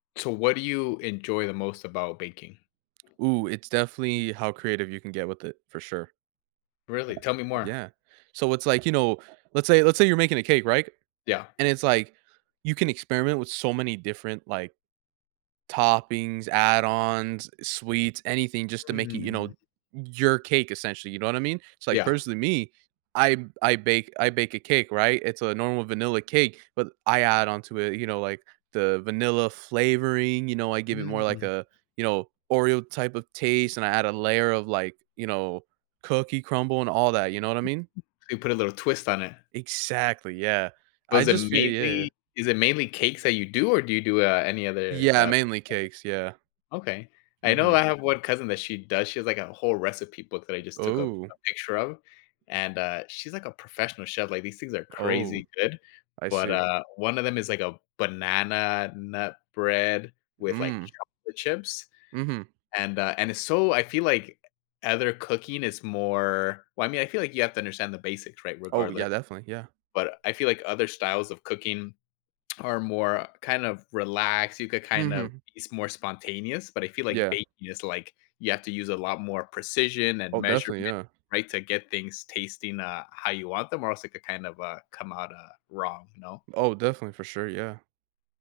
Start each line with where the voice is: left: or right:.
left: So what do you enjoy the most about baking?
right: Ooh, it's definitely how creative you can get with it, for sure.
left: Really? Tell me more.
right: Yeah. So it's, like, you know, let's say let's say you're making a cake, right?
left: Yeah.
right: And it's like, you can experiment with so many different, like, toppings, add-ons, eh, sweets, anything just to make it, you
left: Mm.
right: know, your cake, essentially, you know what I mean? It's, like,
left: Yeah.
right: personally, me, I b I bake I bake a cake, right? It's a normal vanilla cake, but I add onto it, you know, like, the vanilla flavoring, you know, I give it more like
left: Mm.
right: a you know, Oreo type of taste, and I add a layer of, like, you know, cookie crumble and all that, you know what I mean?
left: You put a little twist on it.
right: Exactly, yeah. I
left: Was it
right: just feel yeah.
left: mainly is it mainly cakes that you do, or do you do, uh, any other,
right: Yeah,
left: uh
right: mainly cakes, yeah.
left: [unintelligible] Okay. I know
right: Mhm.
left: I have one cousin that she does she has, like, a whole recipe book that I just took a a
right: Ooh.
left: picture of, and, uh, she's, like, a professional chef, like, these things are
right: Oh,
left: crazy good,
right: I
left: but,
right: see.
left: uh, one of them is, like, a banana nut bread with, like,
right: Mm.
left: chocolate chips,
right: Mhm.
left: and, uh and it's so I feel like either cooking is more well, I mean, I feel like you have to understand the basics, right,
right: Oh,
left: regardless.
right: yeah, definitely, yeah.
left: But I feel like other styles of cooking are more, kind of, relaxed, you could kind of
right: Mhm.
left: it's more spontaneous, but I feel like
right: Yeah.
left: baking is, like you have to use a lot more precision and
right: Oh, definitely,
left: measurement,
right: yeah.
left: right, to get things tasting, uh, how you want them, or else it could kind of, uh, come out, uh, wrong, you know?
right: Oh, definitely, for sure, yeah.